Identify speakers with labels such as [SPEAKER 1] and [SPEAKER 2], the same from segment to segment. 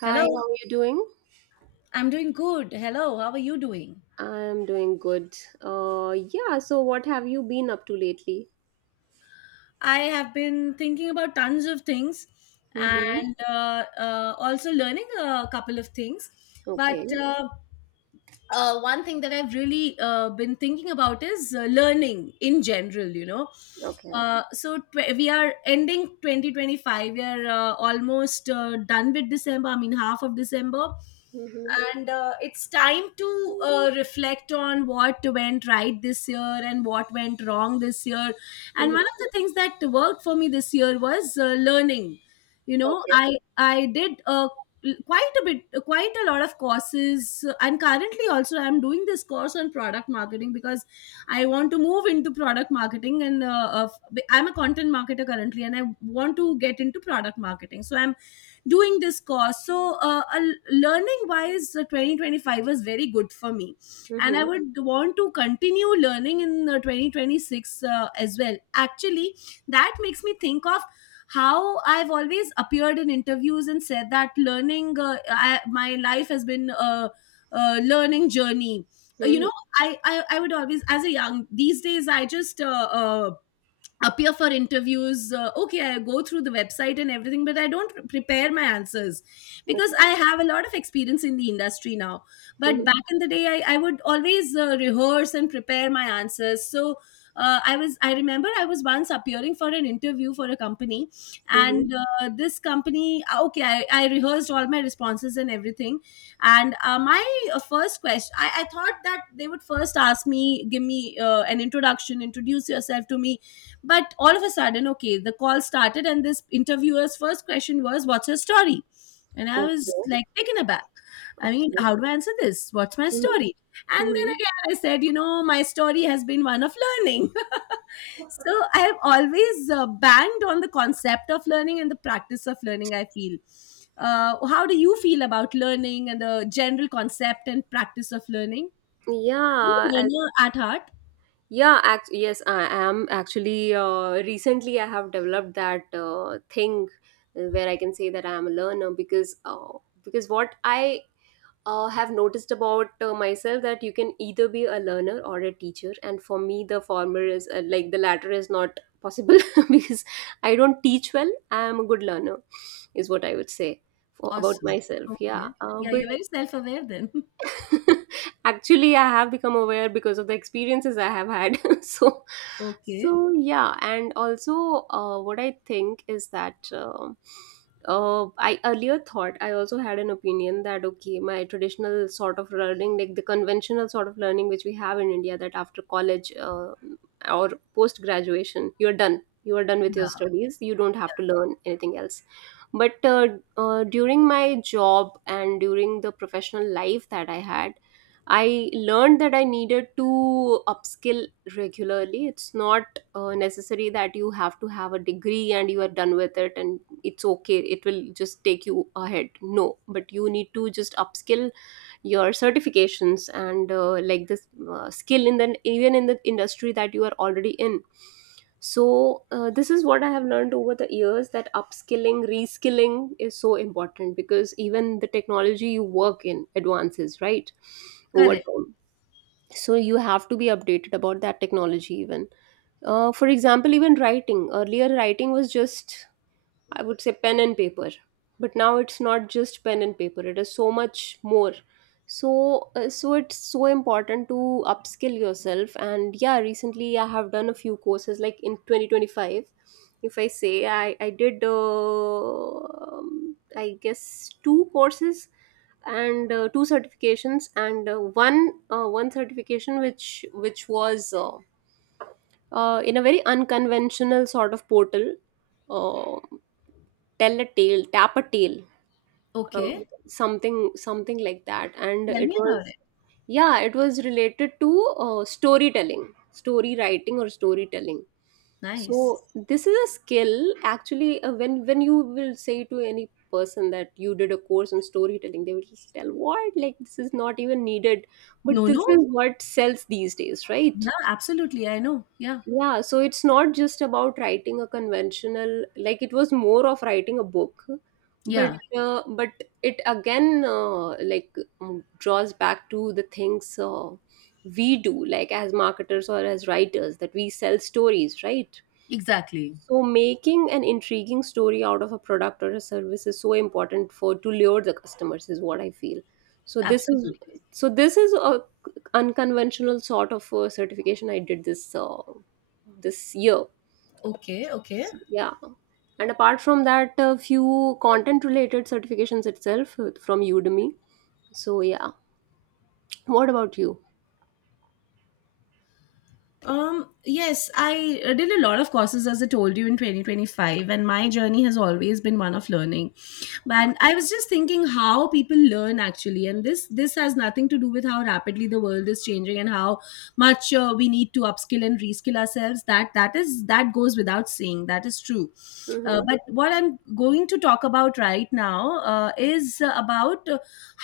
[SPEAKER 1] Hi,
[SPEAKER 2] Hello,
[SPEAKER 1] how are you doing?
[SPEAKER 2] I'm doing good. Hello, how are you doing?
[SPEAKER 1] I'm doing good. Yeah, so what have you been up to lately?
[SPEAKER 2] I have been thinking about tons of things
[SPEAKER 1] Mm-hmm.
[SPEAKER 2] and also learning a couple of things. But
[SPEAKER 1] Okay,
[SPEAKER 2] one thing that I've really been thinking about is learning in general.
[SPEAKER 1] okay.
[SPEAKER 2] So we are ending 2025. We are almost done with December, I mean, half of December.
[SPEAKER 1] Mm-hmm.
[SPEAKER 2] And it's time to reflect on what went right this year and what went wrong this year. And
[SPEAKER 1] Mm-hmm.
[SPEAKER 2] one of the things that worked for me this year was learning. you know
[SPEAKER 1] Okay.
[SPEAKER 2] i i did a quite a bit quite a lot of courses, and currently also I'm doing this course on product marketing because I want to move into product marketing, and I'm a content marketer currently, and I want to get into product marketing, so I'm doing this course. So learning wise, 2025 was very good for me, and I
[SPEAKER 1] Mm-hmm.
[SPEAKER 2] would want to continue learning in 2026, as well, actually. That makes me think of how I've always appeared in interviews and said that learning my life has been a learning journey. Uh, you
[SPEAKER 1] Mm-hmm.
[SPEAKER 2] know I would always as a young these days I just appear for interviews. Okay, I go through the website and everything, but I don't prepare my answers because
[SPEAKER 1] Okay.
[SPEAKER 2] I have a lot of experience in the industry now. But
[SPEAKER 1] Mm-hmm.
[SPEAKER 2] back in the day, I would always rehearse and prepare my answers. So I remember I was once appearing for an interview for a company.
[SPEAKER 1] Mm-hmm.
[SPEAKER 2] And this company, okay, I rehearsed all my responses and everything. And my first question, I thought that they would first ask me, give me an introduction, introduce yourself to me. But all of a sudden, okay, the call started, and this interviewer's first question was, "What's your story?" And I
[SPEAKER 1] Okay.
[SPEAKER 2] was like taken aback. I mean,
[SPEAKER 1] Okay.
[SPEAKER 2] how do I answer this? What's my
[SPEAKER 1] Mm-hmm.
[SPEAKER 2] story? And then
[SPEAKER 1] Mm-hmm.
[SPEAKER 2] again, I said, "You know, my story has been one of learning." So I have always banged on the concept of learning and the practice of learning, I feel. How do you feel about learning and the general concept and practice of learning? Are you a
[SPEAKER 1] Yeah,
[SPEAKER 2] learner
[SPEAKER 1] as
[SPEAKER 2] at heart?
[SPEAKER 1] yeah, act yes, I am. Actually recently I have developed that thing where I can say that I am a learner, because what I have noticed about myself, that you can either be a learner or a teacher, and for me the former is, like the latter is not possible because I don't teach well. I am a good learner is what I would say for, about
[SPEAKER 2] Awesome.
[SPEAKER 1] myself. Yeah
[SPEAKER 2] Okay. Yeah,
[SPEAKER 1] but
[SPEAKER 2] you're very self aware then.
[SPEAKER 1] Actually, I have become aware because of the experiences I have had. So,
[SPEAKER 2] Okay.
[SPEAKER 1] so yeah. And also what I think is that I earlier thought, I also had an opinion that okay, my traditional sort of learning, like the conventional sort of learning which we have in India, that after college or post graduation, you're done. You are done with your
[SPEAKER 2] Yeah,
[SPEAKER 1] studies. You don't have to learn anything else. But during my job and during the professional life that I had, I learned that I needed to upskill regularly. It's not necessary that you have to have a degree and you are done with it and it's okay. It will just take you ahead. No, but you need to just upskill your certifications and like this skill in the even in the industry that you are already in. So this is what I have learned over the years, that upskilling reskilling is so important because even the technology you work in advances, right? Over
[SPEAKER 2] correct.
[SPEAKER 1] time, so you have to be updated about that technology even. Uh, for example, even writing, earlier writing was just, I would say, pen and paper. But now it's not just pen and paper, it is so much more. So, so it's so important to upskill yourself. And yeah, recently I have done a few courses like in 2025. If I say I did, I guess, 2 courses and 2 certifications and one certification which was in a very unconventional sort of portal. Uh, Tell a tale, tap a tale, uh,
[SPEAKER 2] Okay.
[SPEAKER 1] something something like that. And
[SPEAKER 2] Tell
[SPEAKER 1] it
[SPEAKER 2] me about
[SPEAKER 1] was,
[SPEAKER 2] it.
[SPEAKER 1] yeah, it was related to storytelling, story writing or storytelling. So
[SPEAKER 2] Nice.
[SPEAKER 1] this is a skill actually. Uh, when you will say to any person that you did a course on storytelling, they will just tell what, like this is not even needed. But
[SPEAKER 2] No, no.
[SPEAKER 1] this is what sells these days,
[SPEAKER 2] Yeah,
[SPEAKER 1] right?
[SPEAKER 2] absolutely. I know. Yeah.
[SPEAKER 1] Yeah, so it's not just about writing a conventional, like it was more of writing a book. but
[SPEAKER 2] Yeah,
[SPEAKER 1] uh, but it again, like, draws back to the things we do, like as marketers or as writers, that we sell stories, right?
[SPEAKER 2] exactly.
[SPEAKER 1] So making an intriguing story out of a product or a service is so important for to lure the customers, is what I feel. So this is
[SPEAKER 2] Absolutely.
[SPEAKER 1] so this is a unconventional sort of certification. I did this this year.
[SPEAKER 2] Okay, okay.
[SPEAKER 1] So, yeah. And apart from that, a few content related certifications itself from Udemy. So yeah. What about you?
[SPEAKER 2] Yes, I did a lot of courses as I told you in 2025, and my journey has always been one of learning. And I was just thinking how people learn, actually, and this has nothing to do with how rapidly the world is changing and how much we need to upskill and reskill ourselves. That goes without saying. That is true.
[SPEAKER 1] Hmm.
[SPEAKER 2] But what I'm going to talk about right now is about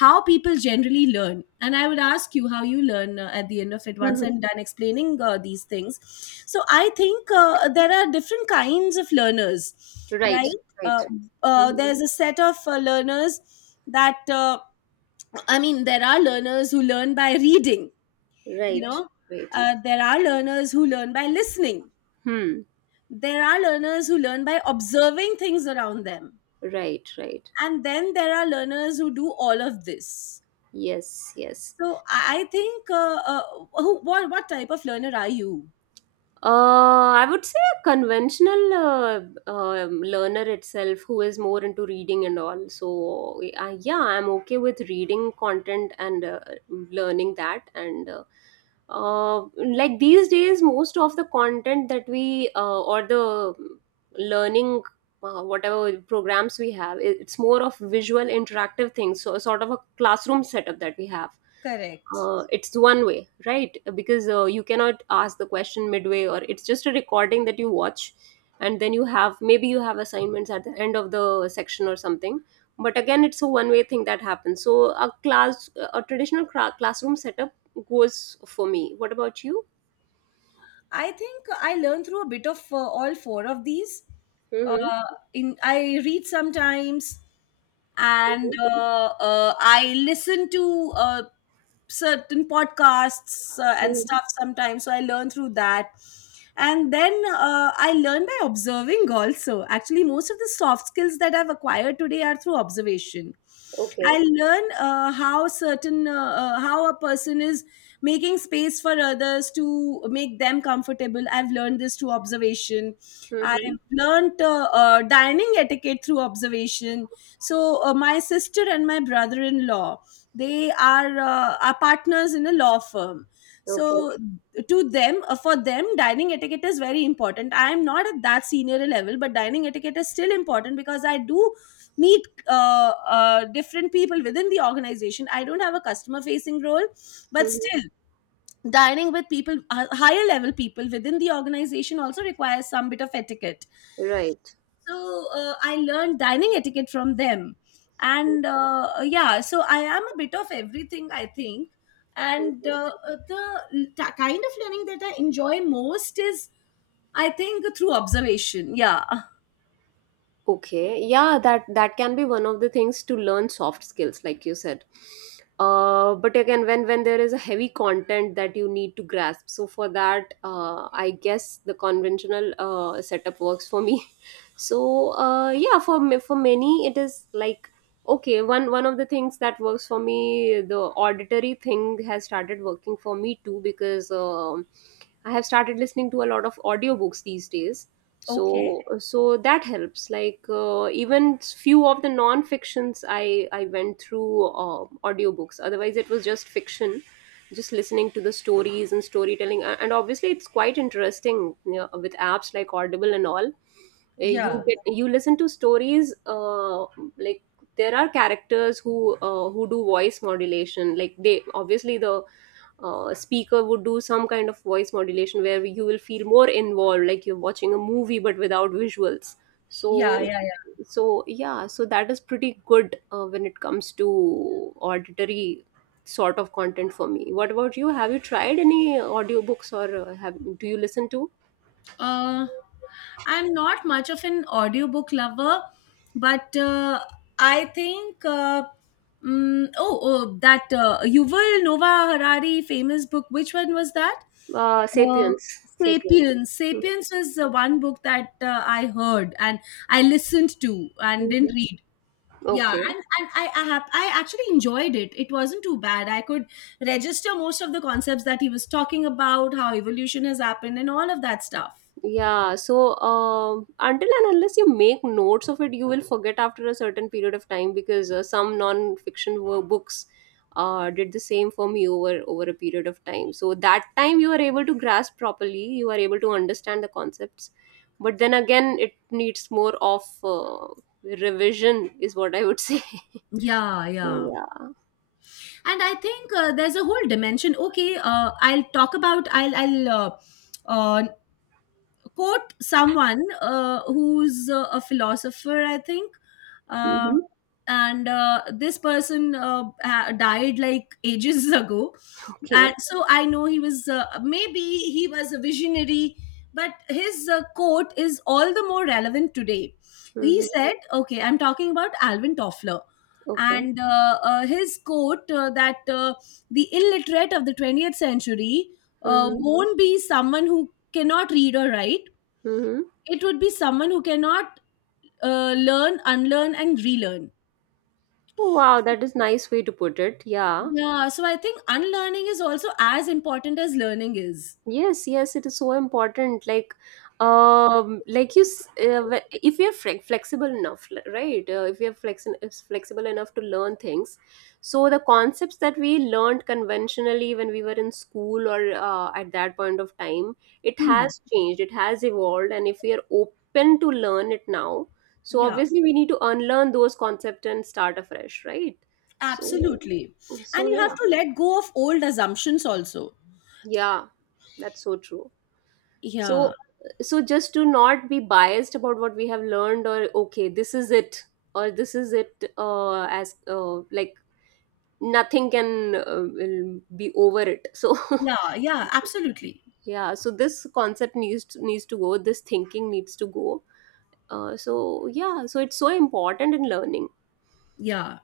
[SPEAKER 2] how people generally learn, and I would ask you how you learn at the end of it, once
[SPEAKER 1] Hmm.
[SPEAKER 2] I'm done explaining these things. So I think there are different kinds of learners,
[SPEAKER 1] Right.
[SPEAKER 2] right?
[SPEAKER 1] Right.
[SPEAKER 2] uh,
[SPEAKER 1] Mhm.
[SPEAKER 2] there's a set of learners that I mean, there are learners who learn by reading you know
[SPEAKER 1] Right. Right.
[SPEAKER 2] there are learners who learn by listening.
[SPEAKER 1] Hmm.
[SPEAKER 2] There are learners who learn by observing things around them.
[SPEAKER 1] Right. Right.
[SPEAKER 2] And then there are learners who do all of this.
[SPEAKER 1] Yes. Yes.
[SPEAKER 2] So I think, who, what type of learner are you?
[SPEAKER 1] I would say a conventional learner itself who is more into reading and all. So, yeah, I'm okay with reading content and learning that. And like these days, most of the content that we or the learning, whatever programs we have, it's more of visual interactive things. So, sort of a classroom setup that we have,
[SPEAKER 2] Correct.
[SPEAKER 1] it's one way, right? Because you cannot ask the question midway, or it's just a recording that you watch and then you have, maybe you have assignments at the end of the section or something. But again, it's a one way thing that happens. So a traditional classroom setup goes for me. What about you?
[SPEAKER 2] I think I learn through a bit of all four of these.
[SPEAKER 1] Mm-hmm.
[SPEAKER 2] Uh, in I read sometimes. And I listen to certain podcasts and
[SPEAKER 1] Mm-hmm.
[SPEAKER 2] stuff sometimes. So I learn through that. And then I learn by observing also. Actually, most of the soft skills that I've acquired today are through observation.
[SPEAKER 1] Okay.
[SPEAKER 2] I learn how certain, how a person is making space for others to make them comfortable. I've learned this through observation.
[SPEAKER 1] Mm-hmm.
[SPEAKER 2] I've learned dining etiquette through observation. So my sister and my brother-in-law, they are partners in a law firm.
[SPEAKER 1] Okay.
[SPEAKER 2] So to them for them, dining etiquette is very important. I am not at that senior level, but dining etiquette is still important, because I do meet different people within the organization. I don't have a customer facing role, but
[SPEAKER 1] Mm-hmm.
[SPEAKER 2] still, dining with people, higher level people within the organization, also requires some bit of etiquette.
[SPEAKER 1] Right.
[SPEAKER 2] So I learned dining etiquette from them. And yeah, so I am a bit of everything, I think. And the kind of learning that I enjoy most is, I think, through observation. Yeah.
[SPEAKER 1] Okay, yeah, that that can be one of the things to learn soft skills, like you said. But again, when there is a heavy content that you need to grasp, so for that, I guess the conventional setup works for me. So yeah, for me, for many, it is like okay, one of the things that works for me, the auditory thing, has started working for me too, because I have started listening to a lot of audiobooks these days. So
[SPEAKER 2] Okay.
[SPEAKER 1] so that helps. Like even few of the non fictions, I went through audiobooks, otherwise it was just fiction, just listening to the stories and storytelling. And obviously it's quite interesting, you know, with apps like Audible and all.
[SPEAKER 2] Yeah,
[SPEAKER 1] You listen to stories. Uh, like there are characters who do voice modulation, like they obviously, the speaker would do some kind of voice modulation where you will feel more involved, like you're watching a movie but without visuals.
[SPEAKER 2] yeah,
[SPEAKER 1] So
[SPEAKER 2] yeah.
[SPEAKER 1] so yeah, so that is pretty good when it comes to auditory sort of content for me. What about you? Have you tried any audiobooks, or have do you listen to
[SPEAKER 2] Uh, I'm not much of an audiobook lover, but I think. Oh, that Yuval Noah Harari famous book. Which one was that? Uh,
[SPEAKER 1] sapiens? Sapiens.
[SPEAKER 2] Sapiens. Sapiens was the one book that I heard and I listened to and
[SPEAKER 1] Mhm.
[SPEAKER 2] didn't read. Yeah,
[SPEAKER 1] Okay.
[SPEAKER 2] and I actually enjoyed it. It wasn't too bad. I could register most of the concepts that he was talking about, how evolution has happened, and all of that stuff.
[SPEAKER 1] Yeah, so until and unless you make notes of it, you will forget after a certain period of time, because some non-fiction books did the same for me over over a period of time. So that time you are able to grasp properly, you are able to understand the concepts, but then again, it needs more of revision, is what I would say.
[SPEAKER 2] Yeah,
[SPEAKER 1] So
[SPEAKER 2] yeah.
[SPEAKER 1] yeah.
[SPEAKER 2] And I think there's a whole dimension. Okay, I'll talk about I'll uh, quote someone, who's a philosopher, I think. um,
[SPEAKER 1] Mm-hmm.
[SPEAKER 2] and this person died like ages ago. And
[SPEAKER 1] Okay.
[SPEAKER 2] so I know he was maybe he was a visionary, but his quote is all the more relevant today. He
[SPEAKER 1] Mm-hmm.
[SPEAKER 2] said, okay, I'm talking about Alvin Toffler.
[SPEAKER 1] Okay.
[SPEAKER 2] And his quote that the illiterate of the 20th century
[SPEAKER 1] Mm-hmm.
[SPEAKER 2] won't be someone who cannot read or write.
[SPEAKER 1] Mm-hmm.
[SPEAKER 2] It would be someone who cannot learn, unlearn, and relearn.
[SPEAKER 1] Wow, that is nice way to put it. Yeah.
[SPEAKER 2] Yeah, so I think unlearning is also as important as learning is.
[SPEAKER 1] Yes, yes, it is so important. Like you, if you are flexible enough, right? If you are flexible enough to learn things, so the concepts that we learned conventionally when we were in school, or at that point of time, it
[SPEAKER 2] Hmm.
[SPEAKER 1] has changed, it has evolved, and if we are open to learn it now, so
[SPEAKER 2] Yeah.
[SPEAKER 1] obviously we need to unlearn those concepts and start afresh, right? So,
[SPEAKER 2] Absolutely. And
[SPEAKER 1] so
[SPEAKER 2] you have
[SPEAKER 1] yeah,
[SPEAKER 2] to let go of old assumptions also.
[SPEAKER 1] yeah, that's so true. So,
[SPEAKER 2] Yeah.
[SPEAKER 1] so just to not be biased about what we have learned, or okay, this is it, or this is it, as like nothing can will be over it. So,
[SPEAKER 2] Yeah. Yeah. Absolutely.
[SPEAKER 1] yeah. So this concept needs to go. This thinking needs to go. So yeah. So it's so important in learning.
[SPEAKER 2] Yeah.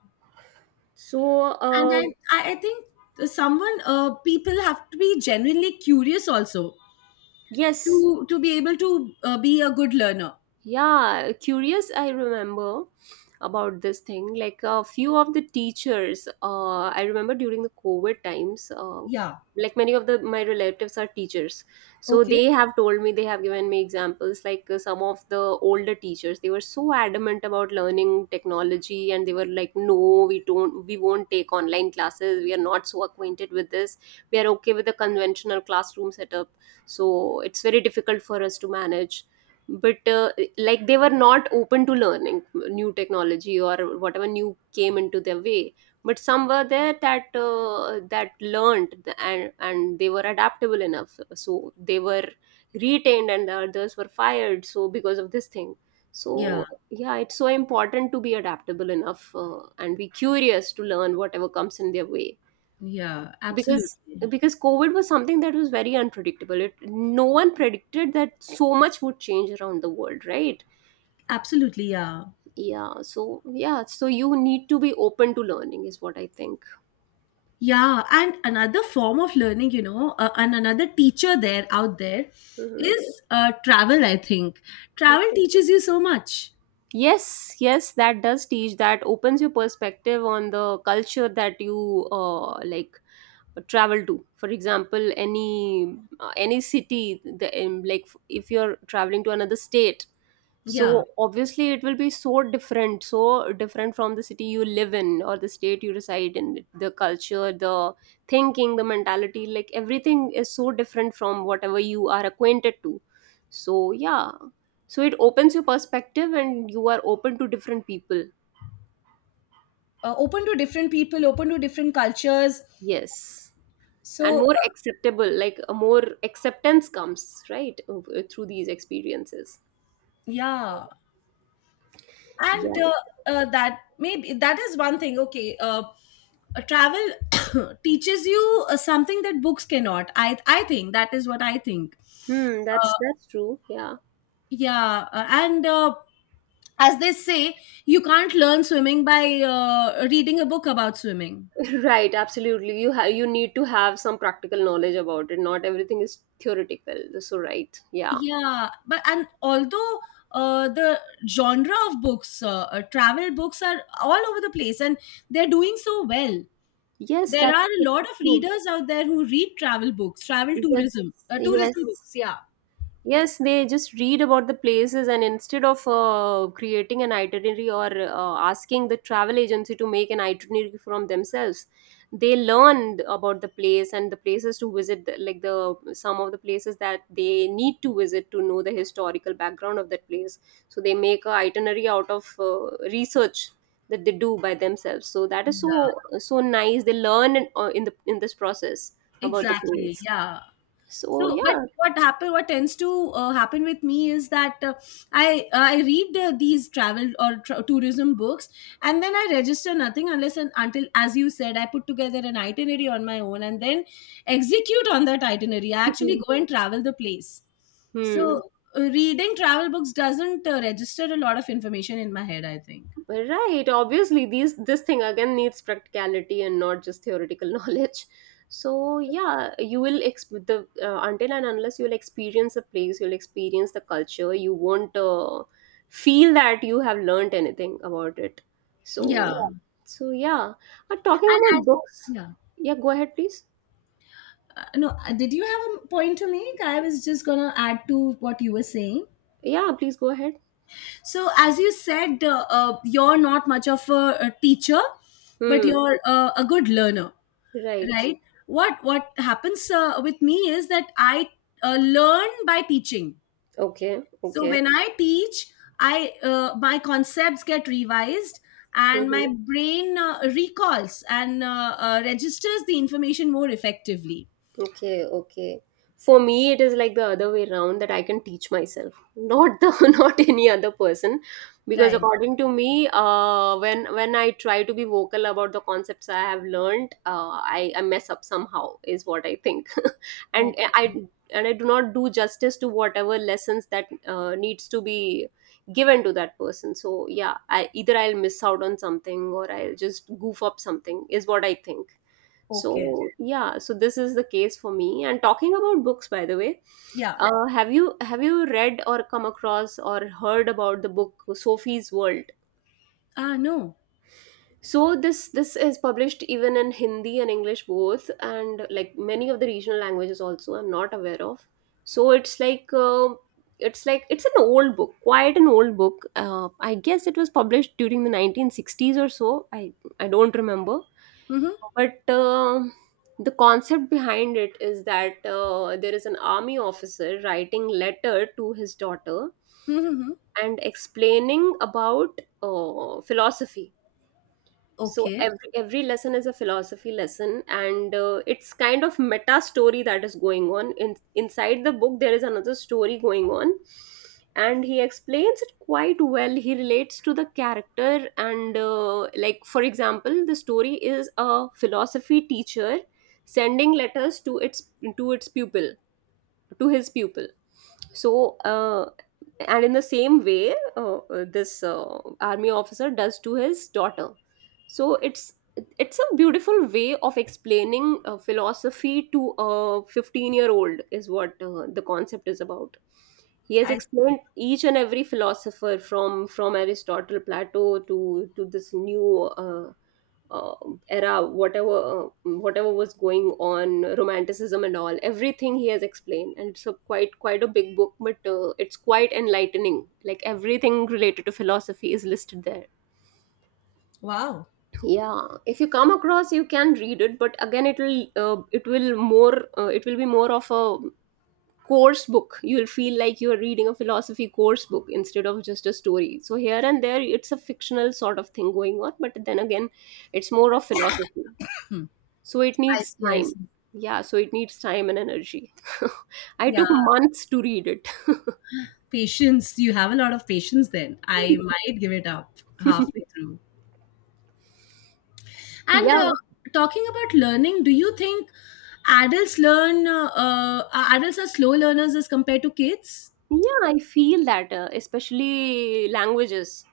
[SPEAKER 1] So
[SPEAKER 2] And I think people have to be genuinely curious also
[SPEAKER 1] yes.
[SPEAKER 2] to be able to be a good learner.
[SPEAKER 1] Yeah, curious, I remember about this thing, like a few of the teachers, I remember during the COVID times,
[SPEAKER 2] Yeah.
[SPEAKER 1] like many of the my relatives are teachers, so they
[SPEAKER 2] Okay.
[SPEAKER 1] have told me, they have given me examples, like some of the older teachers, they were so adamant about learning technology, and they were like, no, we won't take online classes, we are not so acquainted with this, we are okay with the conventional classroom setup, so it's very difficult for us to manage. But like they were not open to learning new technology or whatever new came into their way. But some were there that that learned and they were adaptable enough, so they were retained and the others were fired, so because of this thing.
[SPEAKER 2] Yeah.
[SPEAKER 1] So yeah, it's so important to be adaptable enough and be curious to learn whatever comes in their way.
[SPEAKER 2] Yeah.
[SPEAKER 1] because
[SPEAKER 2] Absolutely.
[SPEAKER 1] because COVID was something that was very unpredictable, it no one predicted that so much would change around the world, right?
[SPEAKER 2] Absolutely. Yeah.
[SPEAKER 1] Yeah, so yeah, so you need to be open to learning, is what I think.
[SPEAKER 2] Yeah. And another form of learning, you know, and another teacher there out there
[SPEAKER 1] Hmm.
[SPEAKER 2] is travel, I think. Travel teaches you so much.
[SPEAKER 1] Yes, yes, that does teach. That opens your perspective on the culture that you like travel to. For example, any city, the like if you're traveling to another state,
[SPEAKER 2] Yeah.
[SPEAKER 1] so obviously it will be so different from the city you live in or the state you reside in. The culture, the thinking, the mentality, like everything is so different from whatever you are acquainted to. So yeah, so it opens your perspective and you are open to different people.
[SPEAKER 2] Open to different people, open to different cultures.
[SPEAKER 1] Yes. And
[SPEAKER 2] So,
[SPEAKER 1] more acceptable, like a more acceptance comes, right, through these experiences.
[SPEAKER 2] yeah.
[SPEAKER 1] Yeah.
[SPEAKER 2] And that maybe that is one thing. Okay. Travel teaches you something that books cannot. I think that is what I think.
[SPEAKER 1] Hmm,
[SPEAKER 2] Uh,
[SPEAKER 1] that's true. Yeah.
[SPEAKER 2] yeah. And As they say, you can't learn swimming by reading a book about swimming.
[SPEAKER 1] Right, absolutely. You have. You need to have some practical knowledge about it. Not everything is theoretical. So right. Yeah.
[SPEAKER 2] Yeah. but and Although the genre of books, travel books are all over the place, and they're doing so well.
[SPEAKER 1] Yes,
[SPEAKER 2] There
[SPEAKER 1] that's
[SPEAKER 2] are a
[SPEAKER 1] so
[SPEAKER 2] lot of
[SPEAKER 1] true.
[SPEAKER 2] readers out there who read travel books,
[SPEAKER 1] Yes.
[SPEAKER 2] tourism
[SPEAKER 1] Yes.
[SPEAKER 2] books. Yeah.
[SPEAKER 1] Yes, they just read about the places, and instead of creating an itinerary or asking the travel agency to make an itinerary from themselves, they learn about the place and the places to visit, like the some of the places that they need to visit to know the historical background of that place. So they make a itinerary out of research that they do by themselves. So that is
[SPEAKER 2] Yeah,
[SPEAKER 1] so nice. They learn in the in this process about the
[SPEAKER 2] exactly.
[SPEAKER 1] place.
[SPEAKER 2] Yeah.
[SPEAKER 1] So
[SPEAKER 2] But
[SPEAKER 1] yeah.
[SPEAKER 2] what happen? What tends to happen with me is that I read these travel or tr tourism books, and then I register nothing unless and until, as you said, I put together an itinerary on my own and then execute on that itinerary. I actually go and travel the place.
[SPEAKER 1] Hmm.
[SPEAKER 2] So, reading travel books doesn't register a lot of information in my head, I think.
[SPEAKER 1] Right, obviously these this thing again needs practicality and not just theoretical knowledge. So yeah, you will exp- the until and unless you'll experience a place, you'll experience the culture, you won't feel that you have learned anything about it. So
[SPEAKER 2] Yeah,
[SPEAKER 1] yeah. So yeah, talking
[SPEAKER 2] and
[SPEAKER 1] about
[SPEAKER 2] as
[SPEAKER 1] books.
[SPEAKER 2] yeah,
[SPEAKER 1] Yeah, go ahead, please.
[SPEAKER 2] no, did you have a point to make? I was just gonna add to what you were saying.
[SPEAKER 1] Yeah, please go ahead.
[SPEAKER 2] So, as you said, you're not much of a teacher, but
[SPEAKER 1] Hmm.
[SPEAKER 2] you're a good learner,
[SPEAKER 1] Right.
[SPEAKER 2] right? What happens with me is that I learn by teaching.
[SPEAKER 1] Okay.
[SPEAKER 2] So
[SPEAKER 1] Okay.
[SPEAKER 2] when I teach, I my concepts get revised and my
[SPEAKER 1] Mm-hmm.
[SPEAKER 2] brain recalls and registers the information more effectively.
[SPEAKER 1] Okay, okay. For me, it is like the other way around that I can teach myself, not the not any other person, because
[SPEAKER 2] Right.
[SPEAKER 1] according to me, when I try to be vocal about the concepts I have learned, I mess up somehow is what I think, and I
[SPEAKER 2] Okay.
[SPEAKER 1] and I do not do justice to whatever lessons that needs to be given to that person. So yeah, I either I'll miss out on something or I'll just goof up something is what I think.
[SPEAKER 2] Okay.
[SPEAKER 1] So yeah, so this is the case for me. And talking about books, by the way,
[SPEAKER 2] Yeah.
[SPEAKER 1] have you read or come across or heard about the book Sophie's World?
[SPEAKER 2] Ah. No.
[SPEAKER 1] So this is published even in Hindi and English both, and like many of the regional languages also. I'm not aware of. So it's like it's like it's an old book, quite an old book. I guess it was published during the 1960s or so. I don't remember,
[SPEAKER 2] Mm-hmm.
[SPEAKER 1] but the concept behind it is that there is an army officer writing letter to his daughter
[SPEAKER 2] Mm-hmm. Mm-hmm.
[SPEAKER 1] and explaining about philosophy. So
[SPEAKER 2] Okay.
[SPEAKER 1] every lesson is a philosophy lesson, and it's kind of meta story that is going on in inside the book there is another story going on, and he explains it quite well. He relates to the character, and like for example, the story is a philosophy teacher sending letters to its pupil to his pupil. So and in the same way this army officer does to his daughter. So it's a beautiful way of explaining philosophy to a 15-year-old is what the concept is about. He has
[SPEAKER 2] I.
[SPEAKER 1] explained each and every philosopher from aristotle plato to this new uh, era, whatever whatever was going on, romanticism and all, everything he has explained, and it's a quite a big book, but it's quite enlightening. Like everything related to philosophy is listed there.
[SPEAKER 2] Wow.
[SPEAKER 1] Yeah, if you come across, you can read it, but again, it will more it will be more of a course book. You'll feel like you're reading a philosophy course book instead of just a story. So here and there it's a fictional sort of thing going on, but then again it's more of philosophy. So it
[SPEAKER 2] I
[SPEAKER 1] needs
[SPEAKER 2] see. I
[SPEAKER 1] time.
[SPEAKER 2] see.
[SPEAKER 1] Yeah, so it needs time and energy. I
[SPEAKER 2] Yeah,
[SPEAKER 1] took months to read it.
[SPEAKER 2] patience. You have a lot of patience then. I might give it up halfway through. And
[SPEAKER 1] Yeah.
[SPEAKER 2] talking about learning, do you think adults learn, adults are slow learners as compared to kids?
[SPEAKER 1] Yeah, I feel that, especially languages.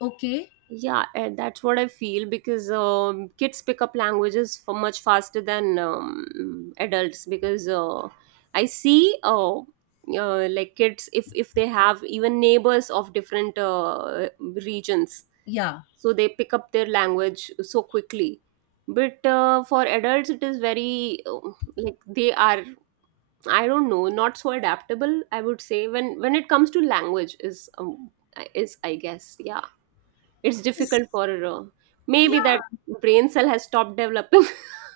[SPEAKER 2] Okay.
[SPEAKER 1] Yeah, and that's what I feel because kids pick up languages for much faster than adults because I see like kids if they have even neighbors of different regions,
[SPEAKER 2] Yeah.
[SPEAKER 1] so they pick up their language so quickly. But for adults it is very like they are I don't know not so adaptable I would say when it comes to language is I guess yeah it's
[SPEAKER 2] Is-
[SPEAKER 1] difficult for
[SPEAKER 2] Yeah,
[SPEAKER 1] maybe that brain cell has stopped developing.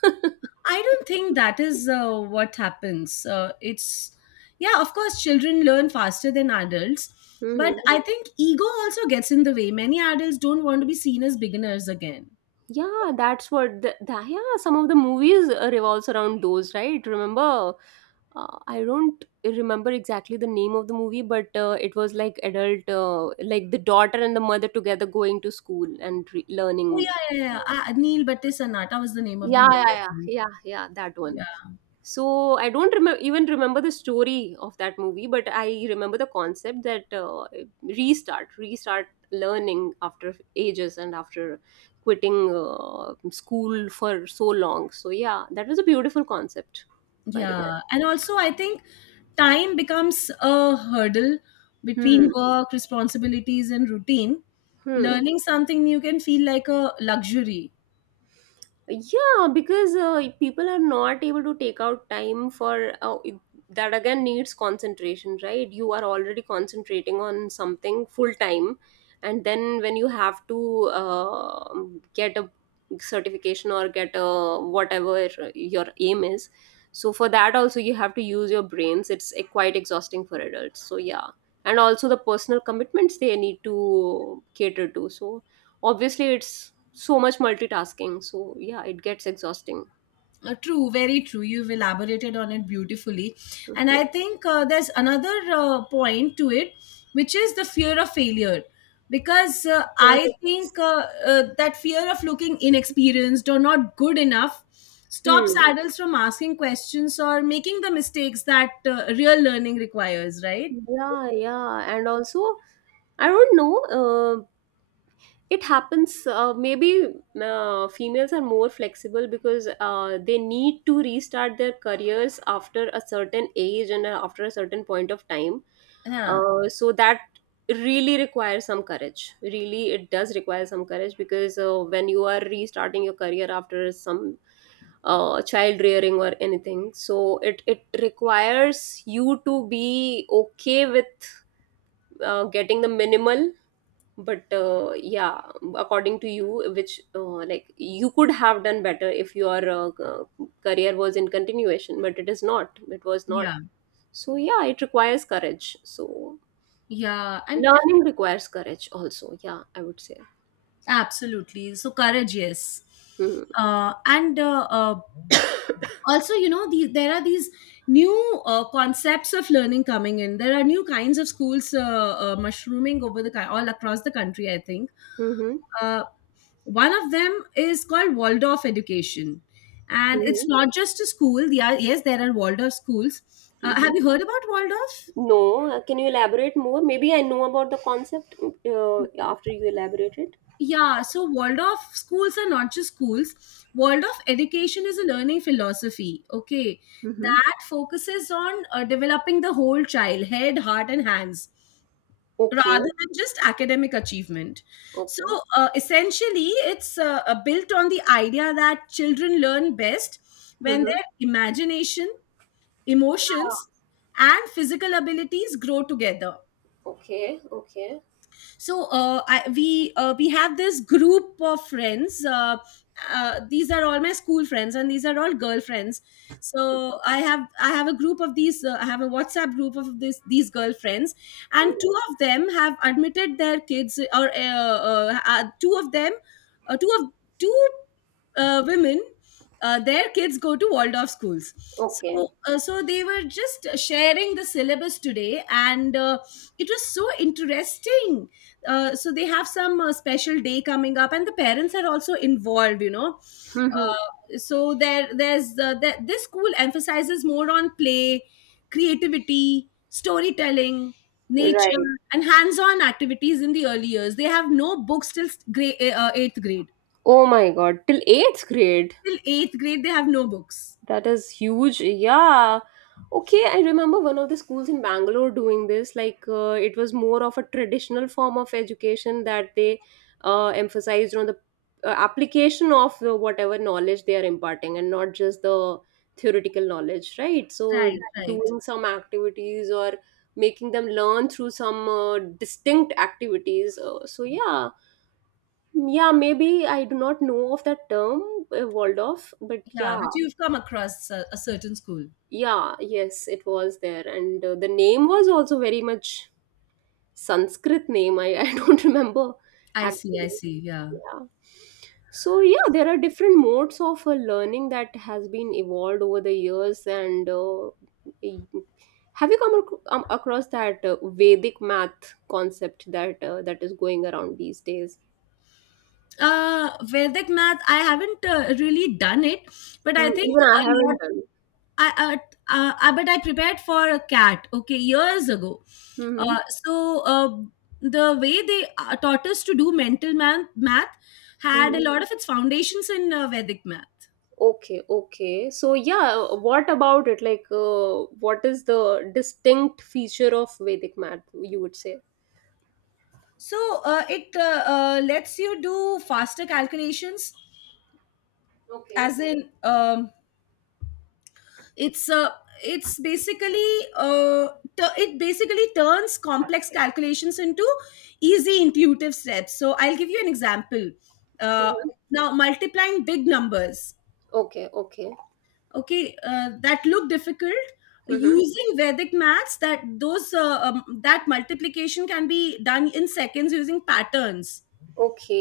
[SPEAKER 2] I don't think that is what happens. Yeah, of course, children learn faster than adults. But
[SPEAKER 1] Mhm.
[SPEAKER 2] I think ego also gets in the way. Many adults don't want to be seen as beginners again.
[SPEAKER 1] Yeah, that's what the yeah, some of the movies revolves around those, right? Remember I don't remember exactly the name of the movie, but it was like adult, like the daughter and the mother together going to school and learning.
[SPEAKER 2] Oh yeah, yeah, yeah. Neil Batte Sanata was the name of the
[SPEAKER 1] Yeah,
[SPEAKER 2] movie,
[SPEAKER 1] yeah, yeah,
[SPEAKER 2] I think.
[SPEAKER 1] yeah, yeah, that one.
[SPEAKER 2] Yeah,
[SPEAKER 1] So I don't remember even remember the story of that movie, but I remember the concept that restart learning after ages and after quitting school for so long. So yeah, that was a beautiful concept, by the way.
[SPEAKER 2] yeah. And also, I think time becomes a hurdle between
[SPEAKER 1] Hmm.
[SPEAKER 2] work, responsibilities, and routine.
[SPEAKER 1] Hmm.
[SPEAKER 2] Learning something new can feel like a luxury.
[SPEAKER 1] Yeah, because people are not able to take out time for that again needs concentration, right? You are already concentrating on something full time, and then when you have to get a certification or get a whatever your aim is, so for that also you have to use your brains. It's quite exhausting for adults. So yeah, and also the personal commitments they need to cater to. So obviously it's so much multitasking. So yeah, it gets exhausting.
[SPEAKER 2] True, very true. You've elaborated on it beautifully. And
[SPEAKER 1] Mhm.
[SPEAKER 2] I think there's another point to it, which is the fear of failure. Because
[SPEAKER 1] Yes.
[SPEAKER 2] I think that fear of looking inexperienced or not good enough stops
[SPEAKER 1] Hmm.
[SPEAKER 2] adults from asking questions or making the mistakes that real learning requires, right?
[SPEAKER 1] Yeah, yeah. And also, I don't know, uh, it happens. Maybe females are more flexible because they need to restart their careers after a certain age and after a certain point of time.
[SPEAKER 2] Yeah,
[SPEAKER 1] So that really requires some courage. Really, it does require some courage because when you are restarting your career after some child rearing or anything, so it requires you to be okay with getting the minimal, but yeah according to you which like you could have done better if your career was in continuation but it is not, it was not.
[SPEAKER 2] yeah,
[SPEAKER 1] So yeah, it requires courage. So
[SPEAKER 2] yeah, and
[SPEAKER 1] learning requires courage also, yeah I would say.
[SPEAKER 2] absolutely. So courage, yes.
[SPEAKER 1] Mm-hmm.
[SPEAKER 2] And also, you know, these there are these new concepts of learning coming in. There are new kinds of schools mushrooming over the all across the country, I think
[SPEAKER 1] Mm-hmm.
[SPEAKER 2] uh, one of them is called Waldorf education. And it's
[SPEAKER 1] Mm-hmm.
[SPEAKER 2] not just a school, yes, there are Waldorf schools. Have
[SPEAKER 1] Mm-hmm.
[SPEAKER 2] you heard about Waldorf?
[SPEAKER 1] No, can you elaborate more? Maybe I know about the concept after you elaborate it.
[SPEAKER 2] Yeah, so Waldorf schools are not just schools. Waldorf education is a learning philosophy, okay,
[SPEAKER 1] Mm-hmm.
[SPEAKER 2] that focuses on developing the whole child, head, heart and hands,
[SPEAKER 1] Okay,
[SPEAKER 2] rather than just academic achievement. So
[SPEAKER 1] okay.
[SPEAKER 2] essentially, it's built on the idea that children learn best when
[SPEAKER 1] Mm-hmm.
[SPEAKER 2] their imagination, emotions, and physical abilities grow together.
[SPEAKER 1] Okay, okay.
[SPEAKER 2] So I, we have this group of friends, these are all my school friends and these are all girlfriends. So I have a group of these, I have a WhatsApp group of this these girlfriends. And
[SPEAKER 1] Mhm.
[SPEAKER 2] two of them have admitted their kids, or two of them, two of two women, their kids go to Waldorf schools.
[SPEAKER 1] Okay.
[SPEAKER 2] So so they were just sharing the syllabus today, and it was so interesting. So they have some special day coming up, and the parents are also involved.
[SPEAKER 1] Mm-hmm.
[SPEAKER 2] This school emphasizes more on play, creativity, storytelling, nature
[SPEAKER 1] Right.
[SPEAKER 2] and hands-on activities in the early years. They have no books till grade, eighth grade.
[SPEAKER 1] Oh my God! Till eighth grade.
[SPEAKER 2] Till eighth grade they have no books.
[SPEAKER 1] That is huge. Yeah. Okay, I remember one of the schools in Bangalore doing this. Like, it was more of a traditional form of education that they emphasized on the application of the, whatever knowledge they are imparting, and not just the theoretical knowledge, right? So,
[SPEAKER 2] Right, right,
[SPEAKER 1] doing some activities or making them learn through some distinct activities. So, yeah. Yeah, maybe I do not know of that term, Waldorf, but
[SPEAKER 2] yeah,
[SPEAKER 1] yeah,
[SPEAKER 2] but you've come across a certain school.
[SPEAKER 1] yeah, yes, it was there. And the name was also very much Sanskrit name. I, I don't remember
[SPEAKER 2] I see, I
[SPEAKER 1] actually.
[SPEAKER 2] see. Yeah,
[SPEAKER 1] Yeah. So yeah, there are different modes of learning that has been evolved over the years. And y- have you across that Vedic math concept that that is going around these days?
[SPEAKER 2] Vedic math, I haven't really done it, but
[SPEAKER 1] Hmm,
[SPEAKER 2] I think
[SPEAKER 1] even I
[SPEAKER 2] a lot.
[SPEAKER 1] haven't done.
[SPEAKER 2] I, I but I prepared for a CAT, okay, years ago.
[SPEAKER 1] Mm-hmm.
[SPEAKER 2] Uh, so uh, the way they taught us to do mental math, math, had
[SPEAKER 1] Mm-hmm.
[SPEAKER 2] a lot of its foundations in Vedic math.
[SPEAKER 1] Okay, okay. So yeah, what about it? Like, what is the distinct feature of Vedic math, you would say?
[SPEAKER 2] So it lets you do faster calculations,
[SPEAKER 1] Okay.
[SPEAKER 2] as in it's a it's basically, uh, it basically turns complex calculations into easy intuitive steps. So I'll give you an example. uh,
[SPEAKER 1] Mhm.
[SPEAKER 2] now multiplying big numbers,
[SPEAKER 1] Okay, okay.
[SPEAKER 2] okay, that look difficult,
[SPEAKER 1] Mm-hmm.
[SPEAKER 2] using Vedic maths, that multiplication can be done in seconds using patterns,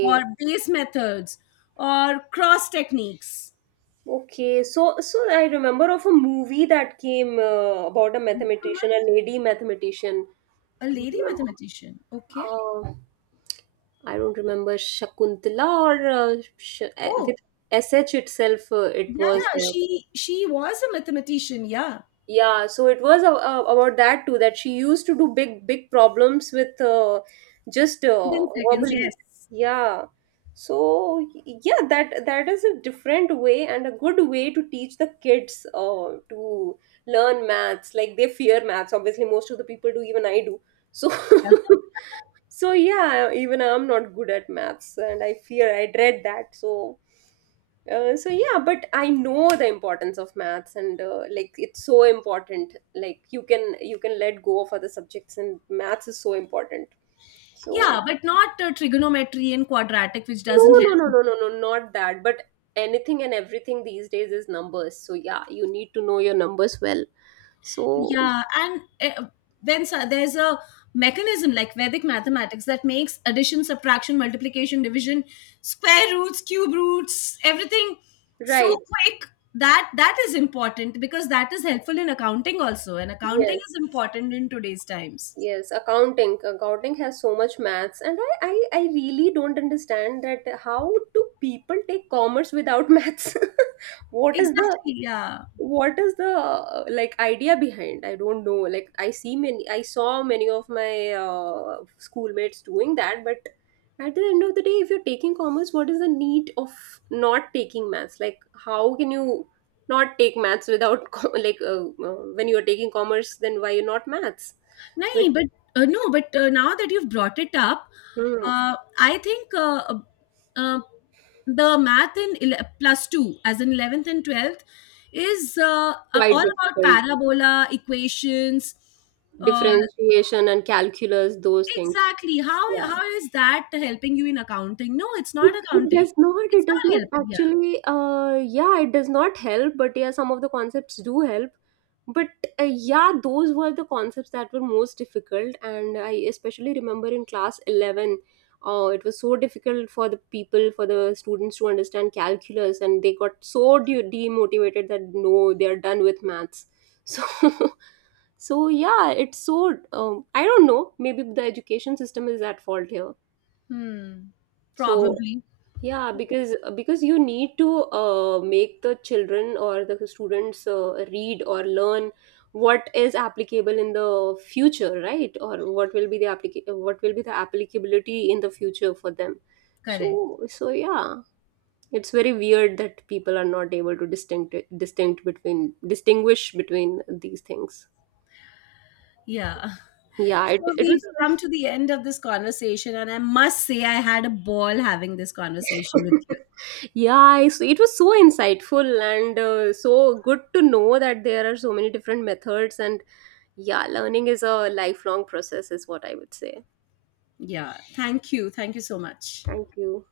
[SPEAKER 2] or base methods, or cross techniques.
[SPEAKER 1] Okay. So so I remember of a movie that came about a mathematician, a lady mathematician.
[SPEAKER 2] A
[SPEAKER 1] Don't
[SPEAKER 2] lady
[SPEAKER 1] remember.
[SPEAKER 2] mathematician, okay.
[SPEAKER 1] Uh, I don't remember Shakuntala or with
[SPEAKER 2] Oh,
[SPEAKER 1] SH itself, it
[SPEAKER 2] yeah,
[SPEAKER 1] was
[SPEAKER 2] yeah.
[SPEAKER 1] there.
[SPEAKER 2] She was a mathematician. Yeah,
[SPEAKER 1] Yeah so it was about that too, that she used to do big big problems with just
[SPEAKER 2] within seconds.
[SPEAKER 1] verbally.
[SPEAKER 2] Yes.
[SPEAKER 1] Yeah so yeah that is a different way and a good way to teach the kids to learn maths. Like they fear maths, obviously most of the people do, even I do. So
[SPEAKER 2] Yeah,
[SPEAKER 1] so yeah, even I'm not good at maths and I fear I dread that. So so yeah, but I know the importance of maths and like it's so important, like you can let go of other subjects and maths is so important so
[SPEAKER 2] yeah, but not trigonometry and quadratic, which
[SPEAKER 1] no
[SPEAKER 2] doesn't help.
[SPEAKER 1] no no
[SPEAKER 2] You.
[SPEAKER 1] no no no not that, but anything and everything these days is numbers. So yeah, you need to know your numbers well so
[SPEAKER 2] Yeah, and then so there's a mechanism like Vedic mathematics that makes addition, subtraction, multiplication, division, square roots, cube roots, everything
[SPEAKER 1] right
[SPEAKER 2] so quick. That is important because that is helpful in accounting also, and accounting
[SPEAKER 1] yes.
[SPEAKER 2] is important in today's times.
[SPEAKER 1] Yes accounting, accounting has so much maths, and I really don't understand that how do people take commerce without maths. What is the
[SPEAKER 2] Exactly. Yeah.
[SPEAKER 1] what is the like idea behind? I don't know, like I see many I saw many of my schoolmates doing that, but at the end of the day if you're taking commerce, what is the need of not taking maths? Like how can you not take maths without like when you're taking commerce then why you're not maths.
[SPEAKER 2] No,
[SPEAKER 1] So it's
[SPEAKER 2] but no, but now that you've brought it up,
[SPEAKER 1] hmm,
[SPEAKER 2] I think uh, the math in plus two, as in 11th and 12th, is
[SPEAKER 1] quite
[SPEAKER 2] all about
[SPEAKER 1] difficult
[SPEAKER 2] parabola equations. Uh,
[SPEAKER 1] differentiation and calculus those things
[SPEAKER 2] exactly.
[SPEAKER 1] yeah.
[SPEAKER 2] How is that helping you in accounting? No, it's
[SPEAKER 1] It,
[SPEAKER 2] not accounting. It's
[SPEAKER 1] it does
[SPEAKER 2] not
[SPEAKER 1] not
[SPEAKER 2] helping. Yeah.
[SPEAKER 1] actually, yeah, it does not help, but yeah, some of the concepts do help. But yeah, those were the concepts that were most difficult, and I especially remember in class 11, it was so difficult for the people, for the students to understand calculus, and they got so demotivated that no, they're done with maths. So, so yeah, it's so, I don't know, maybe the education system is at fault here.
[SPEAKER 2] Hmm.
[SPEAKER 1] So,
[SPEAKER 2] Probably.
[SPEAKER 1] yeah, because you need to make the children or the students read or learn what is applicable in the future, right? Or what will be the what will be the applicability in the future for them.
[SPEAKER 2] Correct.
[SPEAKER 1] So so yeah, it's very weird that people are not able to distinct distinct between distinguish between these things.
[SPEAKER 2] Yeah.
[SPEAKER 1] Yeah, it
[SPEAKER 2] So
[SPEAKER 1] it was
[SPEAKER 2] we've come to the end of this conversation, and I must say I had a ball having this conversation with you.
[SPEAKER 1] yeah I, it was so insightful, and so good to know that there are so many different methods. And yeah learning is a lifelong process is what I would say.
[SPEAKER 2] Yeah. Thank you. Thank you so much.
[SPEAKER 1] Thank you.